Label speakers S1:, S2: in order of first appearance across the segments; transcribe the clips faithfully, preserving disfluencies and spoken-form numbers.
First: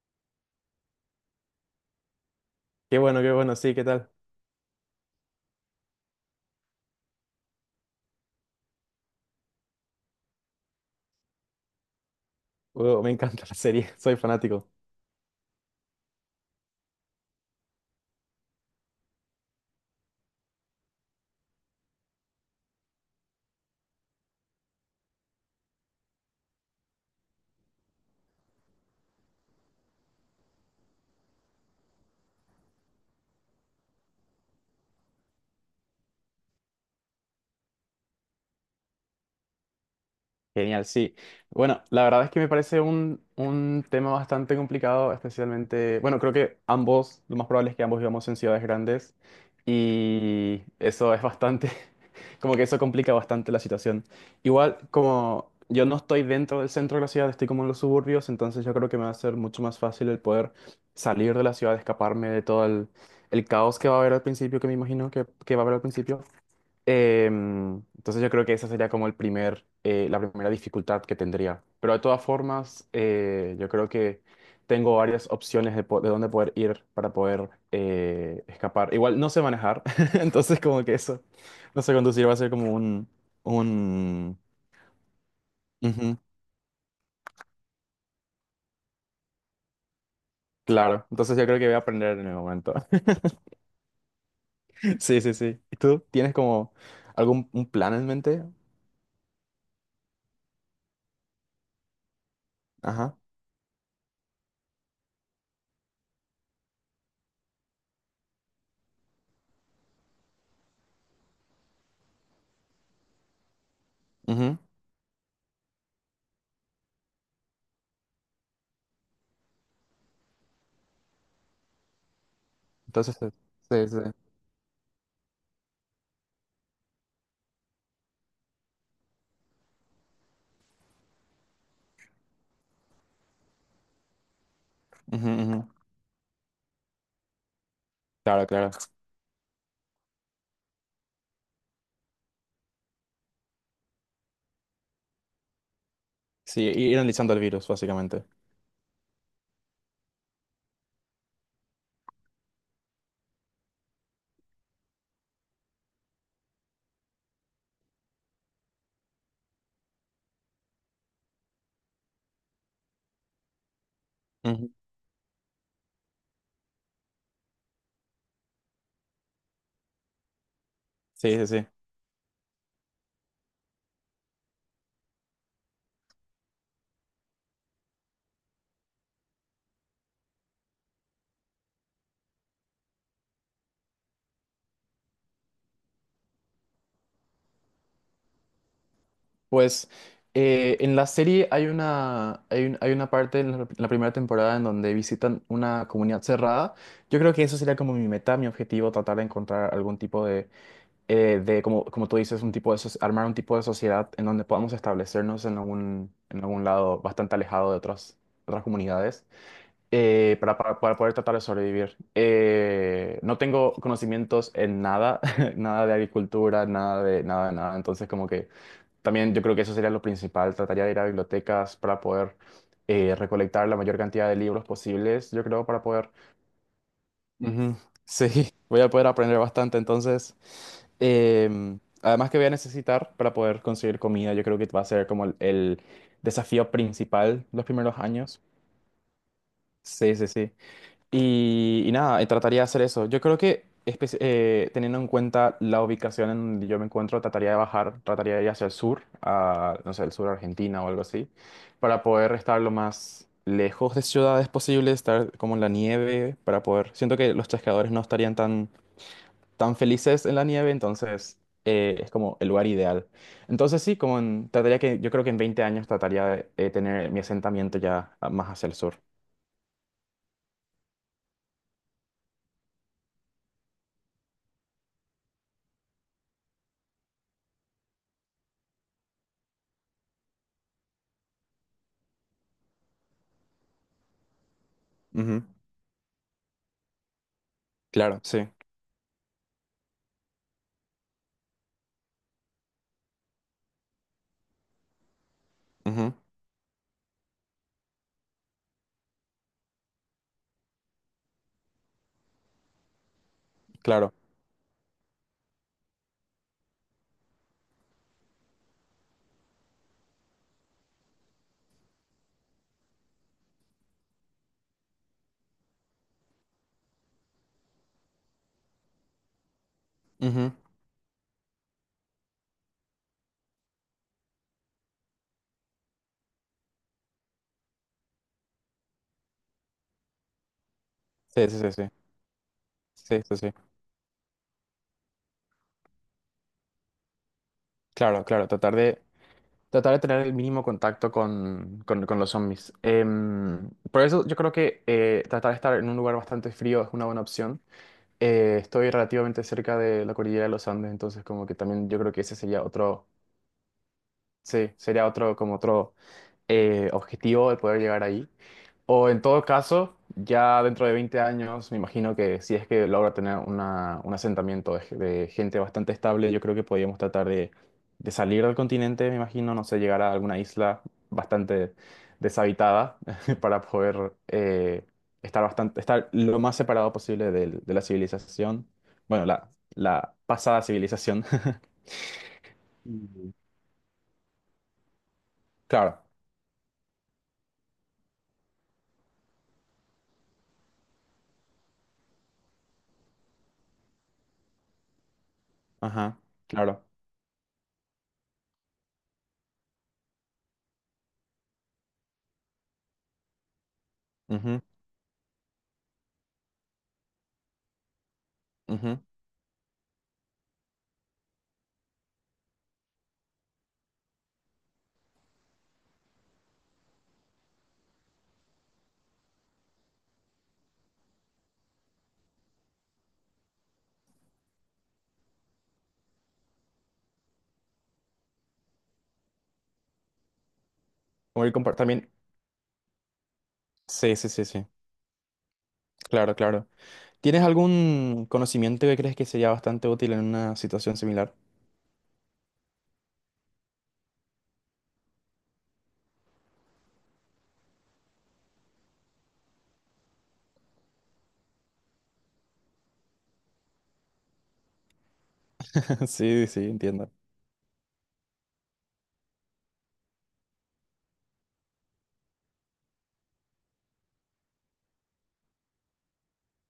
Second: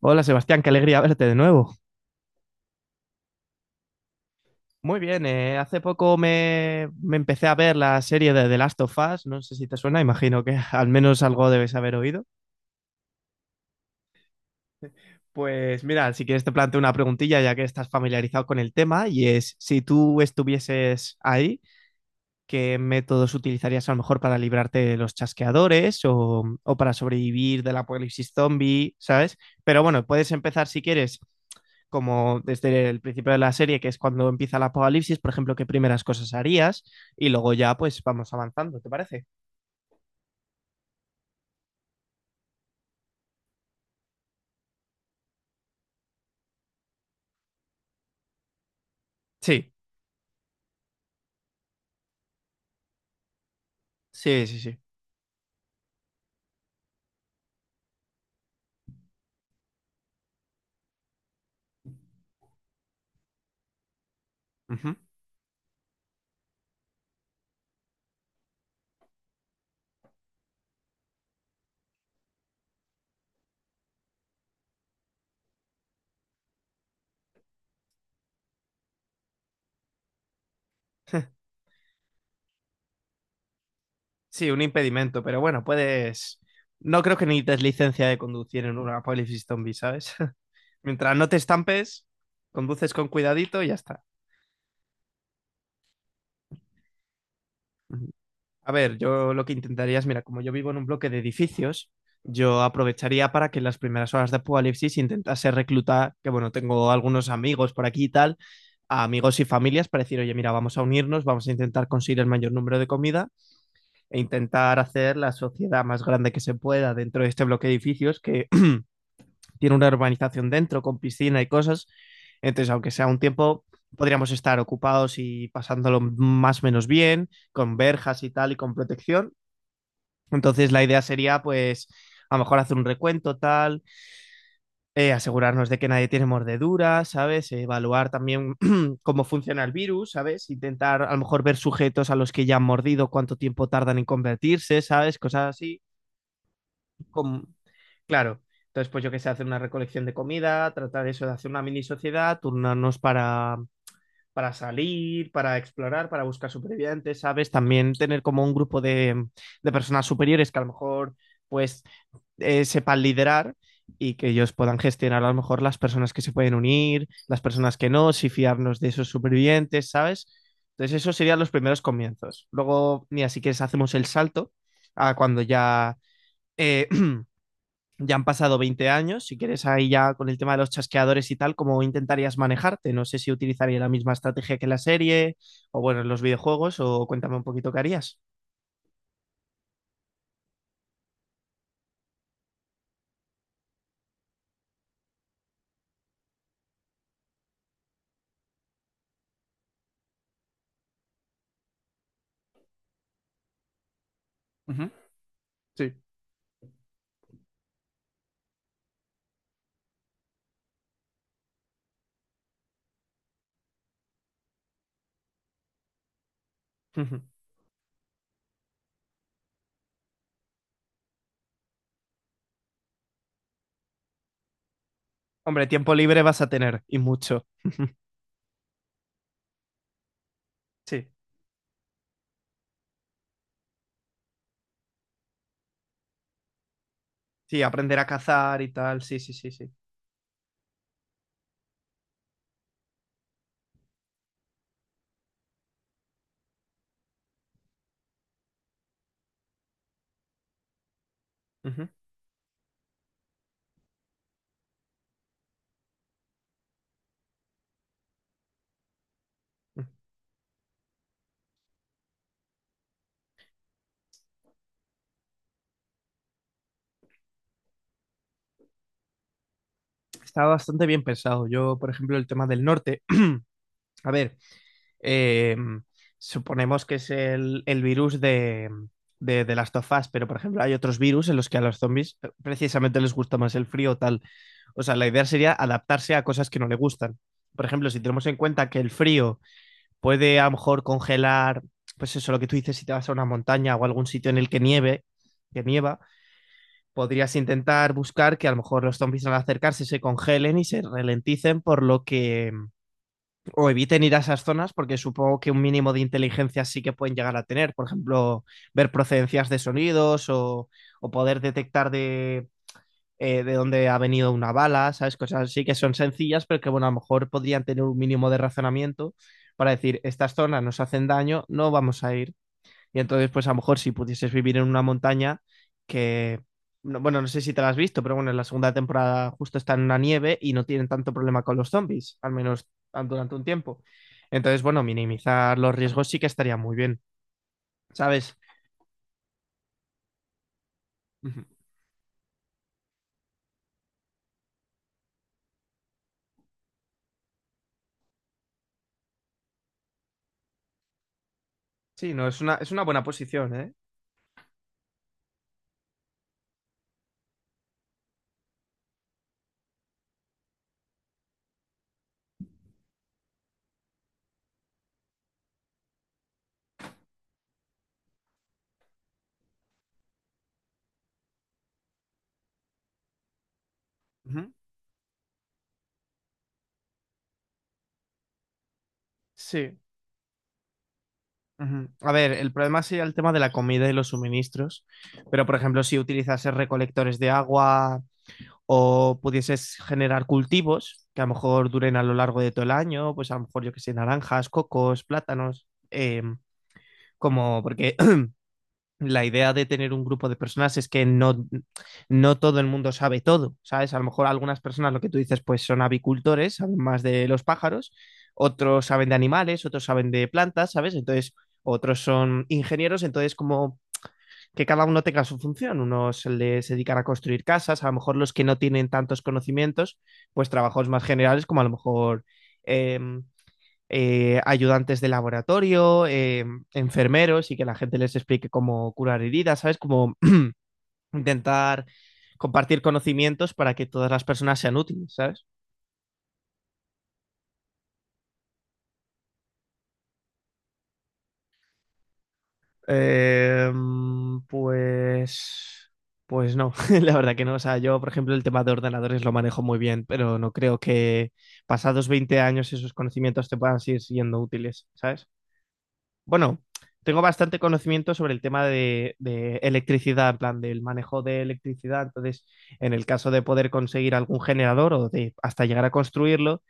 S1: Hola Sebastián, qué alegría verte de nuevo.
S2: Qué bueno, qué bueno, sí, ¿qué tal?
S1: Muy bien, eh, hace poco me, me empecé a ver la serie de The Last of Us, no sé si te suena, imagino que al menos algo debes haber oído.
S2: Wow, me encanta la serie, soy fanático.
S1: Pues mira, si quieres te planteo una preguntilla ya que estás familiarizado con el tema y es si tú estuvieses ahí, ¿qué métodos utilizarías a lo mejor para librarte de los chasqueadores o, o para sobrevivir del apocalipsis zombie, ¿sabes? Pero bueno, puedes empezar si quieres como desde el principio de la serie, que es cuando empieza el apocalipsis, por ejemplo, qué primeras cosas harías y luego ya pues vamos avanzando, ¿te parece?
S2: Genial, sí. Bueno, la verdad es que me parece un, un tema bastante complicado, especialmente, bueno, creo que ambos, lo más probable es que ambos vivamos en ciudades grandes
S1: Sí,
S2: y eso es bastante, como que eso complica bastante la situación.
S1: sí, sí, sí.
S2: Igual, como yo no estoy dentro del centro de la ciudad, estoy como en los suburbios, entonces yo creo que me va a ser mucho más fácil el poder salir de la ciudad, escaparme de todo el, el caos que va a haber al principio, que me
S1: Ujú.
S2: imagino que, que va a haber al principio. Em, entonces yo creo que esa sería como el primer, eh, la primera dificultad que tendría. Pero de todas formas, eh, yo creo que tengo varias opciones de, po- de dónde poder ir para poder eh, escapar. Igual no sé manejar, entonces como que eso, no sé conducir, va a ser como un, un...
S1: Sí, un impedimento, pero bueno,
S2: ujú,
S1: puedes... No creo que necesites licencia de conducir en un apocalipsis zombie, ¿sabes?
S2: claro,
S1: Mientras no te
S2: entonces yo creo que voy a
S1: estampes,
S2: aprender en el momento.
S1: conduces con cuidadito y ya está.
S2: Sí, sí, sí. ¿Y tú tienes como algún un plan en
S1: Ujú.
S2: mente?
S1: A ver, yo lo que intentaría es, mira, como yo vivo en un bloque de edificios, yo
S2: Ajá.
S1: aprovecharía para que en las primeras horas de Apocalipsis intentase reclutar, que bueno, tengo algunos amigos por aquí y tal, a amigos y familias para decir, oye, mira, vamos a unirnos, vamos a intentar conseguir el mayor número de comida e
S2: Ujú.
S1: intentar hacer la sociedad más grande que se pueda dentro de este bloque de edificios que tiene una urbanización dentro con piscina y cosas. Entonces, aunque sea
S2: Entonces,
S1: un
S2: sí,
S1: tiempo,
S2: sí, sí.
S1: podríamos estar ocupados y pasándolo más o menos bien, con verjas y tal y con protección, entonces la idea sería pues a lo mejor hacer un recuento tal, eh,
S2: Ujú,
S1: asegurarnos
S2: ujú.
S1: de que nadie tiene mordeduras, ¿sabes? Evaluar
S2: Claro,
S1: también
S2: claro.
S1: cómo funciona el virus, ¿sabes? Intentar a lo mejor ver sujetos a los que ya han mordido, cuánto tiempo tardan en convertirse, ¿sabes? Cosas así.
S2: Sí, ir analizando el
S1: Como...
S2: virus, básicamente.
S1: Claro. Entonces, pues yo que sé, hacer una recolección de comida, tratar eso de hacer una mini sociedad, turnarnos para para salir, para explorar, para buscar supervivientes, ¿sabes? También tener como un grupo de, de personas superiores que a lo mejor pues eh, sepan liderar y que ellos
S2: Ujú.
S1: puedan gestionar a lo mejor las personas que se pueden unir, las personas que no, si fiarnos de esos supervivientes, ¿sabes? Entonces esos
S2: Sí,
S1: serían
S2: sí,
S1: los
S2: sí.
S1: primeros comienzos. Luego, mira, si quieres hacemos el salto a cuando ya eh, ya han pasado veinte años, si quieres ahí ya con el tema de los chasqueadores y tal, ¿cómo intentarías manejarte? No sé si utilizaría la misma estrategia que la serie o bueno, en los videojuegos o cuéntame un poquito qué harías.
S2: Pues eh, en la serie hay una, hay un- hay una parte en la, en la primera temporada en donde visitan una comunidad cerrada. Yo creo que eso sería como mi meta, mi objetivo, tratar de encontrar algún tipo de, eh, de como, como tú dices, un tipo de, soci- armar un tipo de sociedad en donde podamos
S1: Ujú.
S2: establecernos en
S1: Sí.
S2: algún, en algún lado bastante alejado de otras, otras comunidades. Eh, para, para- para poder tratar de sobrevivir. Eh, no tengo conocimientos en nada, nada de agricultura, nada
S1: Ujú.
S2: de nada de nada. Entonces, como que también yo creo que eso sería lo principal. Trataría de ir a bibliotecas para poder eh, recolectar la mayor cantidad de libros posibles, yo
S1: Hombre,
S2: creo, para
S1: tiempo
S2: poder...
S1: libre vas a tener y mucho.
S2: Ujú, sí, voy a poder aprender bastante. Entonces,
S1: Sí,
S2: em, además que voy a necesitar para poder conseguir comida, yo creo que va a ser como el el desafío principal
S1: sí,
S2: los
S1: aprender
S2: primeros
S1: a
S2: años.
S1: cazar y tal, sí, sí, sí, sí.
S2: Sí, sí, sí. Y, y nada, eh, trataría de hacer eso. Yo creo que espe- eh, teniendo en cuenta la ubicación en donde yo me encuentro, trataría de bajar, trataría de ir hacia el sur, a, no sé, el sur de Argentina o algo así,
S1: Ujú.
S2: para poder estar lo más lejos de ciudades posible, estar como en la nieve, para poder... Siento que los chasqueadores no estarían tan, tan felices en la nieve, entonces eh, es como el lugar ideal. Entonces sí, como en- trataría que, yo creo que en veinte años trataría de eh, tener mi asentamiento ya ah, más hacia el sur.
S1: Está bastante bien pensado. Yo, por ejemplo, el tema del norte. A ver, eh, suponemos que es el, el virus de, de, de Last of Us, pero por ejemplo hay otros virus en los que a los zombies eh, precisamente les gusta más el frío o tal. O sea, la idea
S2: Ujú,
S1: sería adaptarse a cosas que no le gustan. Por ejemplo, si
S2: claro,
S1: tenemos en
S2: sí.
S1: cuenta que el frío puede a lo mejor congelar, pues eso, lo que tú dices, si te vas a una montaña o a algún sitio en el que nieve, que nieva, podrías intentar buscar que a lo mejor los zombies al acercarse se congelen y se ralenticen, por lo que o eviten
S2: Claro.
S1: ir a esas zonas porque supongo que un mínimo de inteligencia sí que pueden llegar a tener. Por ejemplo, ver procedencias de sonidos o, o poder detectar de, eh, de dónde ha venido una bala, ¿sabes? Cosas así que son sencillas, pero que bueno, a lo mejor podrían tener un mínimo de razonamiento para decir, estas
S2: Ujú.
S1: zonas nos hacen daño, no vamos a ir. Y entonces, pues a lo mejor si pudieses vivir en una montaña que, no- bueno, no sé si te la has visto, pero bueno, en la segunda temporada justo está en una nieve y no tienen tanto problema
S2: Sí,
S1: con
S2: sí,
S1: los
S2: sí, sí.
S1: zombies, al menos tan-
S2: Sí,
S1: durante
S2: sí,
S1: un
S2: sí.
S1: tiempo. Entonces, bueno, minimizar los riesgos sí que estaría muy bien,
S2: Claro,
S1: ¿sabes?
S2: claro. Tratar de, tratar de tener el mínimo contacto
S1: Ujú.
S2: con, con- con los zombies. Em, por eso yo creo que eh, tratar de estar en un lugar bastante frío es una buena opción. Eh, estoy relativamente cerca de la cordillera de los Andes, entonces como que también yo creo
S1: Sí,
S2: que
S1: no,
S2: ese
S1: es una,
S2: sería
S1: es una buena
S2: otro,
S1: posición, ¿eh?
S2: sí, sería otro, como otro eh, objetivo de poder llegar ahí. O en todo caso, ya dentro de veinte años, me imagino que si es que logra tener una- un asentamiento de, ge- de gente bastante estable, yo creo que podríamos tratar de, de salir del continente, me imagino, no sé, llegar a alguna isla bastante deshabitada para poder
S1: Ujú.
S2: eh, estar bastante, estar lo más separado posible del- de, la civilización, bueno, la,
S1: Sí.
S2: la pasada civilización.
S1: Ujú. A ver, el problema sería el tema
S2: Mm.
S1: de la comida y los suministros, pero por ejemplo, si
S2: Claro,
S1: utilizases recolectores de agua, o pudieses generar cultivos que a lo mejor duren a lo largo de todo el año, pues a lo mejor yo que sé, naranjas, cocos, plátanos,
S2: ajá,
S1: eh,
S2: claro.
S1: como porque la idea de tener un grupo de personas es que no, no todo el mundo sabe todo, ¿sabes? A lo mejor algunas
S2: Ujú,
S1: personas, lo que tú dices, pues son avicultores, saben más de los pájaros, otros
S2: ujú.
S1: saben de animales, otros saben de plantas, ¿sabes? Entonces, otros son ingenieros, entonces como que cada uno tenga su función. Unos les dedican a construir casas, a lo mejor los que no tienen tantos conocimientos, pues trabajos más generales como a lo mejor em, eh, ayudantes de laboratorio, em, enfermeros y que la gente les explique cómo curar heridas, ¿sabes? Como
S2: Como ir compar-
S1: intentar
S2: También,
S1: compartir conocimientos para que todas
S2: sí,
S1: las
S2: sí, sí,
S1: personas
S2: sí,
S1: sean útiles, ¿sabes?
S2: claro, claro. ¿Tienes algún conocimiento que crees que sería bastante útil en una situación similar?
S1: Eh, mm, pues, pues no, la verdad que no. O sea, yo, por ejemplo, el tema de ordenadores lo manejo muy bien, pero no creo que pasados veinte años esos conocimientos te puedan seguir siendo útiles, ¿sabes?
S2: Sí, sí,
S1: Bueno,
S2: entiendo.
S1: tengo bastante conocimiento sobre el tema de, de electricidad, en plan del manejo de electricidad. Entonces, en el caso de poder conseguir algún generador o de hasta llegar a construirlo,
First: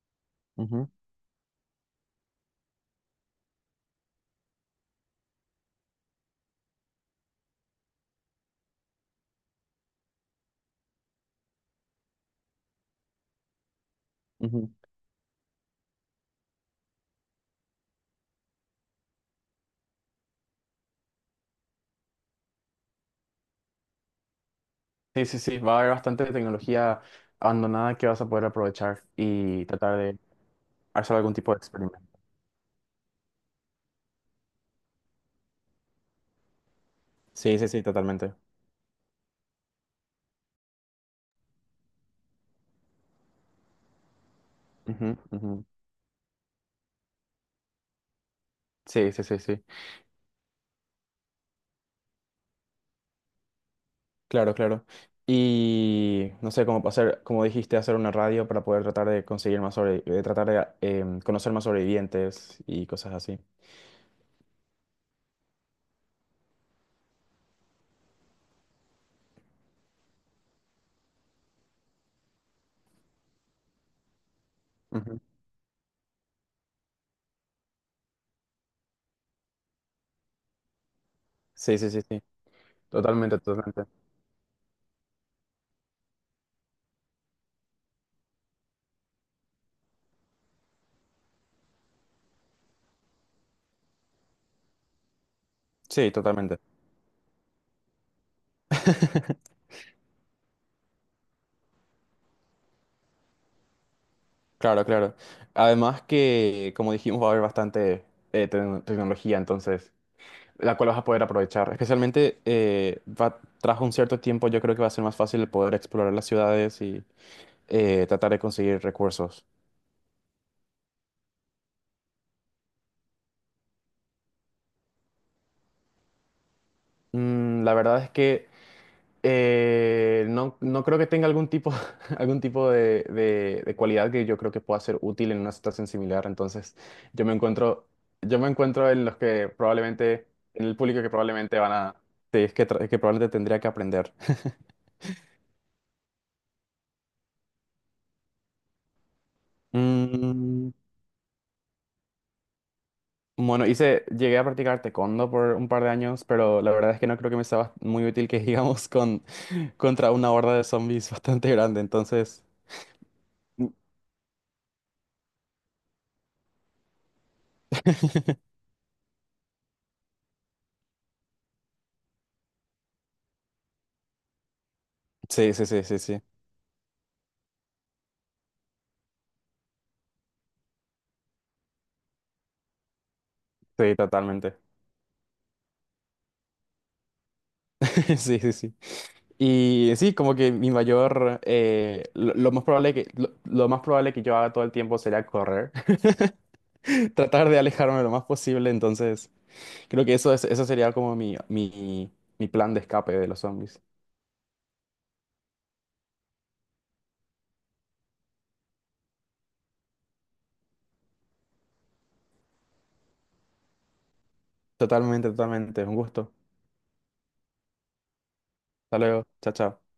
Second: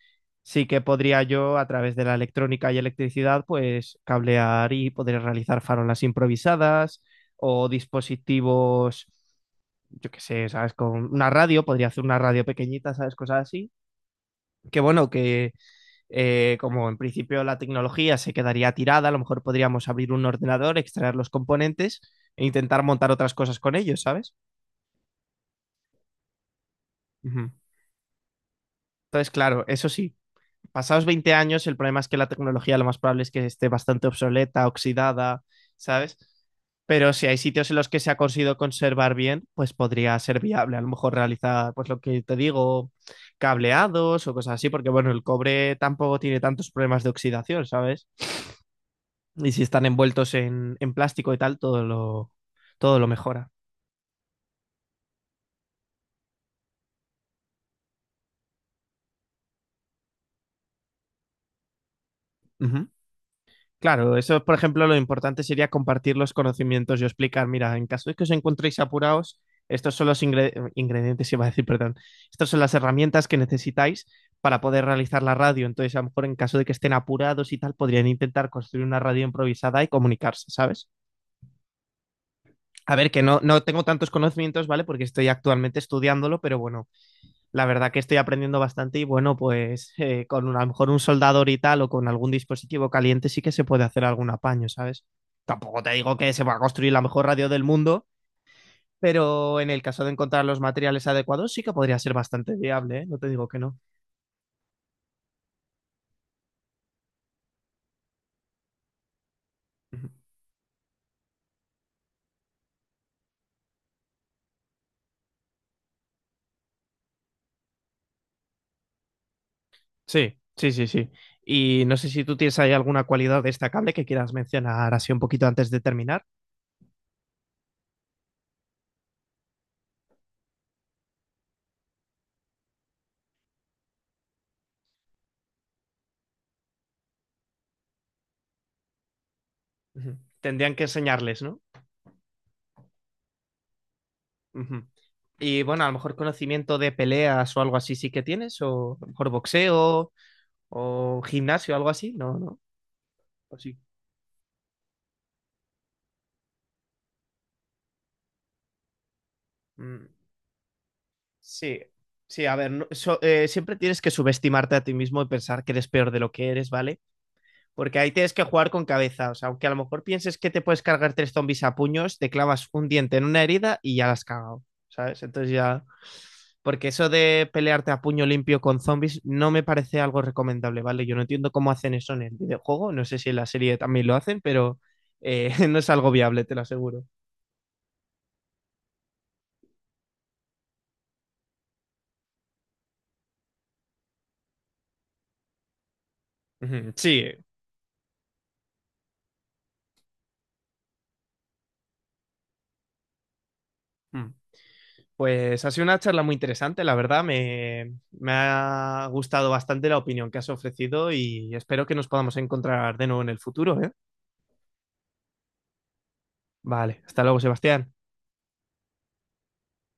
S1: sí que
S2: Ujú,
S1: podría yo, a través de la electrónica y electricidad, pues cablear y poder realizar farolas improvisadas o dispositivos. Yo qué sé, ¿sabes? Con una radio, podría hacer una radio pequeñita, ¿sabes? Cosas así.
S2: ujú.
S1: Que bueno, que, eh, como en principio la tecnología se quedaría tirada, a lo mejor podríamos abrir un ordenador, extraer los componentes e intentar montar otras cosas con ellos, ¿sabes?
S2: Sí, sí, sí, va a haber bastante tecnología
S1: Ujú.
S2: abandonada que vas a poder aprovechar
S1: Entonces, claro,
S2: y
S1: eso
S2: tratar
S1: sí,
S2: de
S1: pasados
S2: hacer algún
S1: veinte
S2: tipo de
S1: años, el
S2: experimento.
S1: problema es que la tecnología lo más probable es que esté bastante obsoleta, oxidada, ¿sabes? Pero si hay
S2: Sí, sí,
S1: sitios en
S2: sí,
S1: los que se ha
S2: totalmente.
S1: conseguido conservar bien, pues podría ser viable. A lo mejor realizar, pues lo que te digo, cableados o cosas así, porque bueno,
S2: Ujú,
S1: el
S2: ujú.
S1: cobre tampoco tiene tantos problemas de oxidación, ¿sabes?
S2: Sí, sí, sí,
S1: Y si
S2: sí.
S1: están envueltos en, en plástico y tal, todo lo, todo lo mejora.
S2: Claro, claro. Y no sé, cómo hacer, como dijiste, hacer una radio para poder tratar de conseguir más sobre, de tratar de em, conocer más sobrevivientes y
S1: Ujú.
S2: cosas así.
S1: Claro, eso, por ejemplo, lo importante sería compartir los conocimientos y explicar, mira, en caso de que os encontréis apurados, estos son los ingre- eh, ingredientes, iba a decir, perdón, estas son las herramientas que necesitáis para poder
S2: Ujú.
S1: realizar la radio. Entonces, a lo mejor en caso de que estén apurados y tal, podrían intentar construir una radio improvisada y comunicarse, ¿sabes?
S2: Sí, sí, sí, sí.
S1: A ver, que
S2: Totalmente,
S1: no, no tengo
S2: totalmente.
S1: tantos conocimientos, ¿vale? Porque estoy actualmente estudiándolo, pero bueno, la verdad que estoy aprendiendo bastante y bueno, pues eh, con un- a lo mejor un soldador y tal o con algún dispositivo caliente sí que se puede hacer algún apaño, ¿sabes? Tampoco te
S2: Sí,
S1: digo que se va
S2: totalmente.
S1: a construir la mejor radio del mundo, pero en el caso de encontrar los materiales adecuados sí que podría ser bastante viable, ¿eh? No te digo que no.
S2: Claro, claro. Además que, como dijimos, va a haber bastante eh, tecno- tecnología, entonces,
S1: Ujú.
S2: la cual vas a poder aprovechar. Especialmente, eh, va, tras un cierto tiempo, yo creo que va a ser más fácil el poder explorar las ciudades y eh, tratar de conseguir recursos.
S1: Sí, sí, sí, sí. Y no sé si tú tienes ahí alguna cualidad destacable que quieras mencionar así un poquito antes de terminar.
S2: Mm, la verdad es que Eh, no, no creo que tenga algún tipo, algún tipo de, de- de cualidad que yo creo que pueda ser útil en una situación similar. Entonces, yo me encuentro, yo me encuentro en los que
S1: Ujú.
S2: probablemente, en
S1: Tendrían
S2: el
S1: que
S2: público que
S1: enseñarles,
S2: probablemente
S1: ¿no?
S2: van a, sí, es que, tra- que probablemente tendría que aprender.
S1: Uh -huh. Y bueno, a lo mejor conocimiento de peleas o algo así sí que tienes, o a lo mejor boxeo
S2: Mm,
S1: o gimnasio, algo así, no, no.
S2: bueno,
S1: Así.
S2: hice, llegué a practicar taekwondo por un par de años, pero la verdad es que no creo que me sea muy útil que digamos con,
S1: Mm.
S2: contra una horda de zombies bastante grande.
S1: Sí,
S2: Entonces,
S1: sí, a ver, no- so- eh, siempre tienes que subestimarte a ti mismo y pensar que eres peor de lo que eres, ¿vale? Porque ahí tienes que jugar con cabeza, o sea, aunque a lo mejor pienses que te puedes cargar tres zombies a puños, te clavas un diente en una herida y ya la has cagado, ¿sabes? Entonces
S2: sí, sí, sí,
S1: ya.
S2: sí, sí,
S1: Porque eso de pelearte a puño limpio con zombies no me parece algo recomendable, ¿vale? Yo no entiendo cómo hacen eso en el videojuego, no sé si en la serie
S2: sí,
S1: también lo hacen,
S2: totalmente.
S1: pero eh, no es algo viable, te lo aseguro.
S2: Sí, sí, sí. Y sí, como que mi mayor, eh, lo, lo más probable que, lo, lo más probable que yo haga todo el tiempo sería correr,
S1: Ujú. Sí.
S2: tratar de alejarme lo más posible, entonces creo que eso es, eso sería como mi, mi, mi plan de escape de los zombies.
S1: Mm. Pues ha sido una charla muy interesante, la verdad, me, me ha gustado bastante la opinión que has ofrecido y espero que nos podamos encontrar de nuevo en el futuro, ¿eh?
S2: Totalmente, totalmente, un gusto.
S1: Vale, hasta luego, Sebastián.
S2: Hasta luego, chao, chao.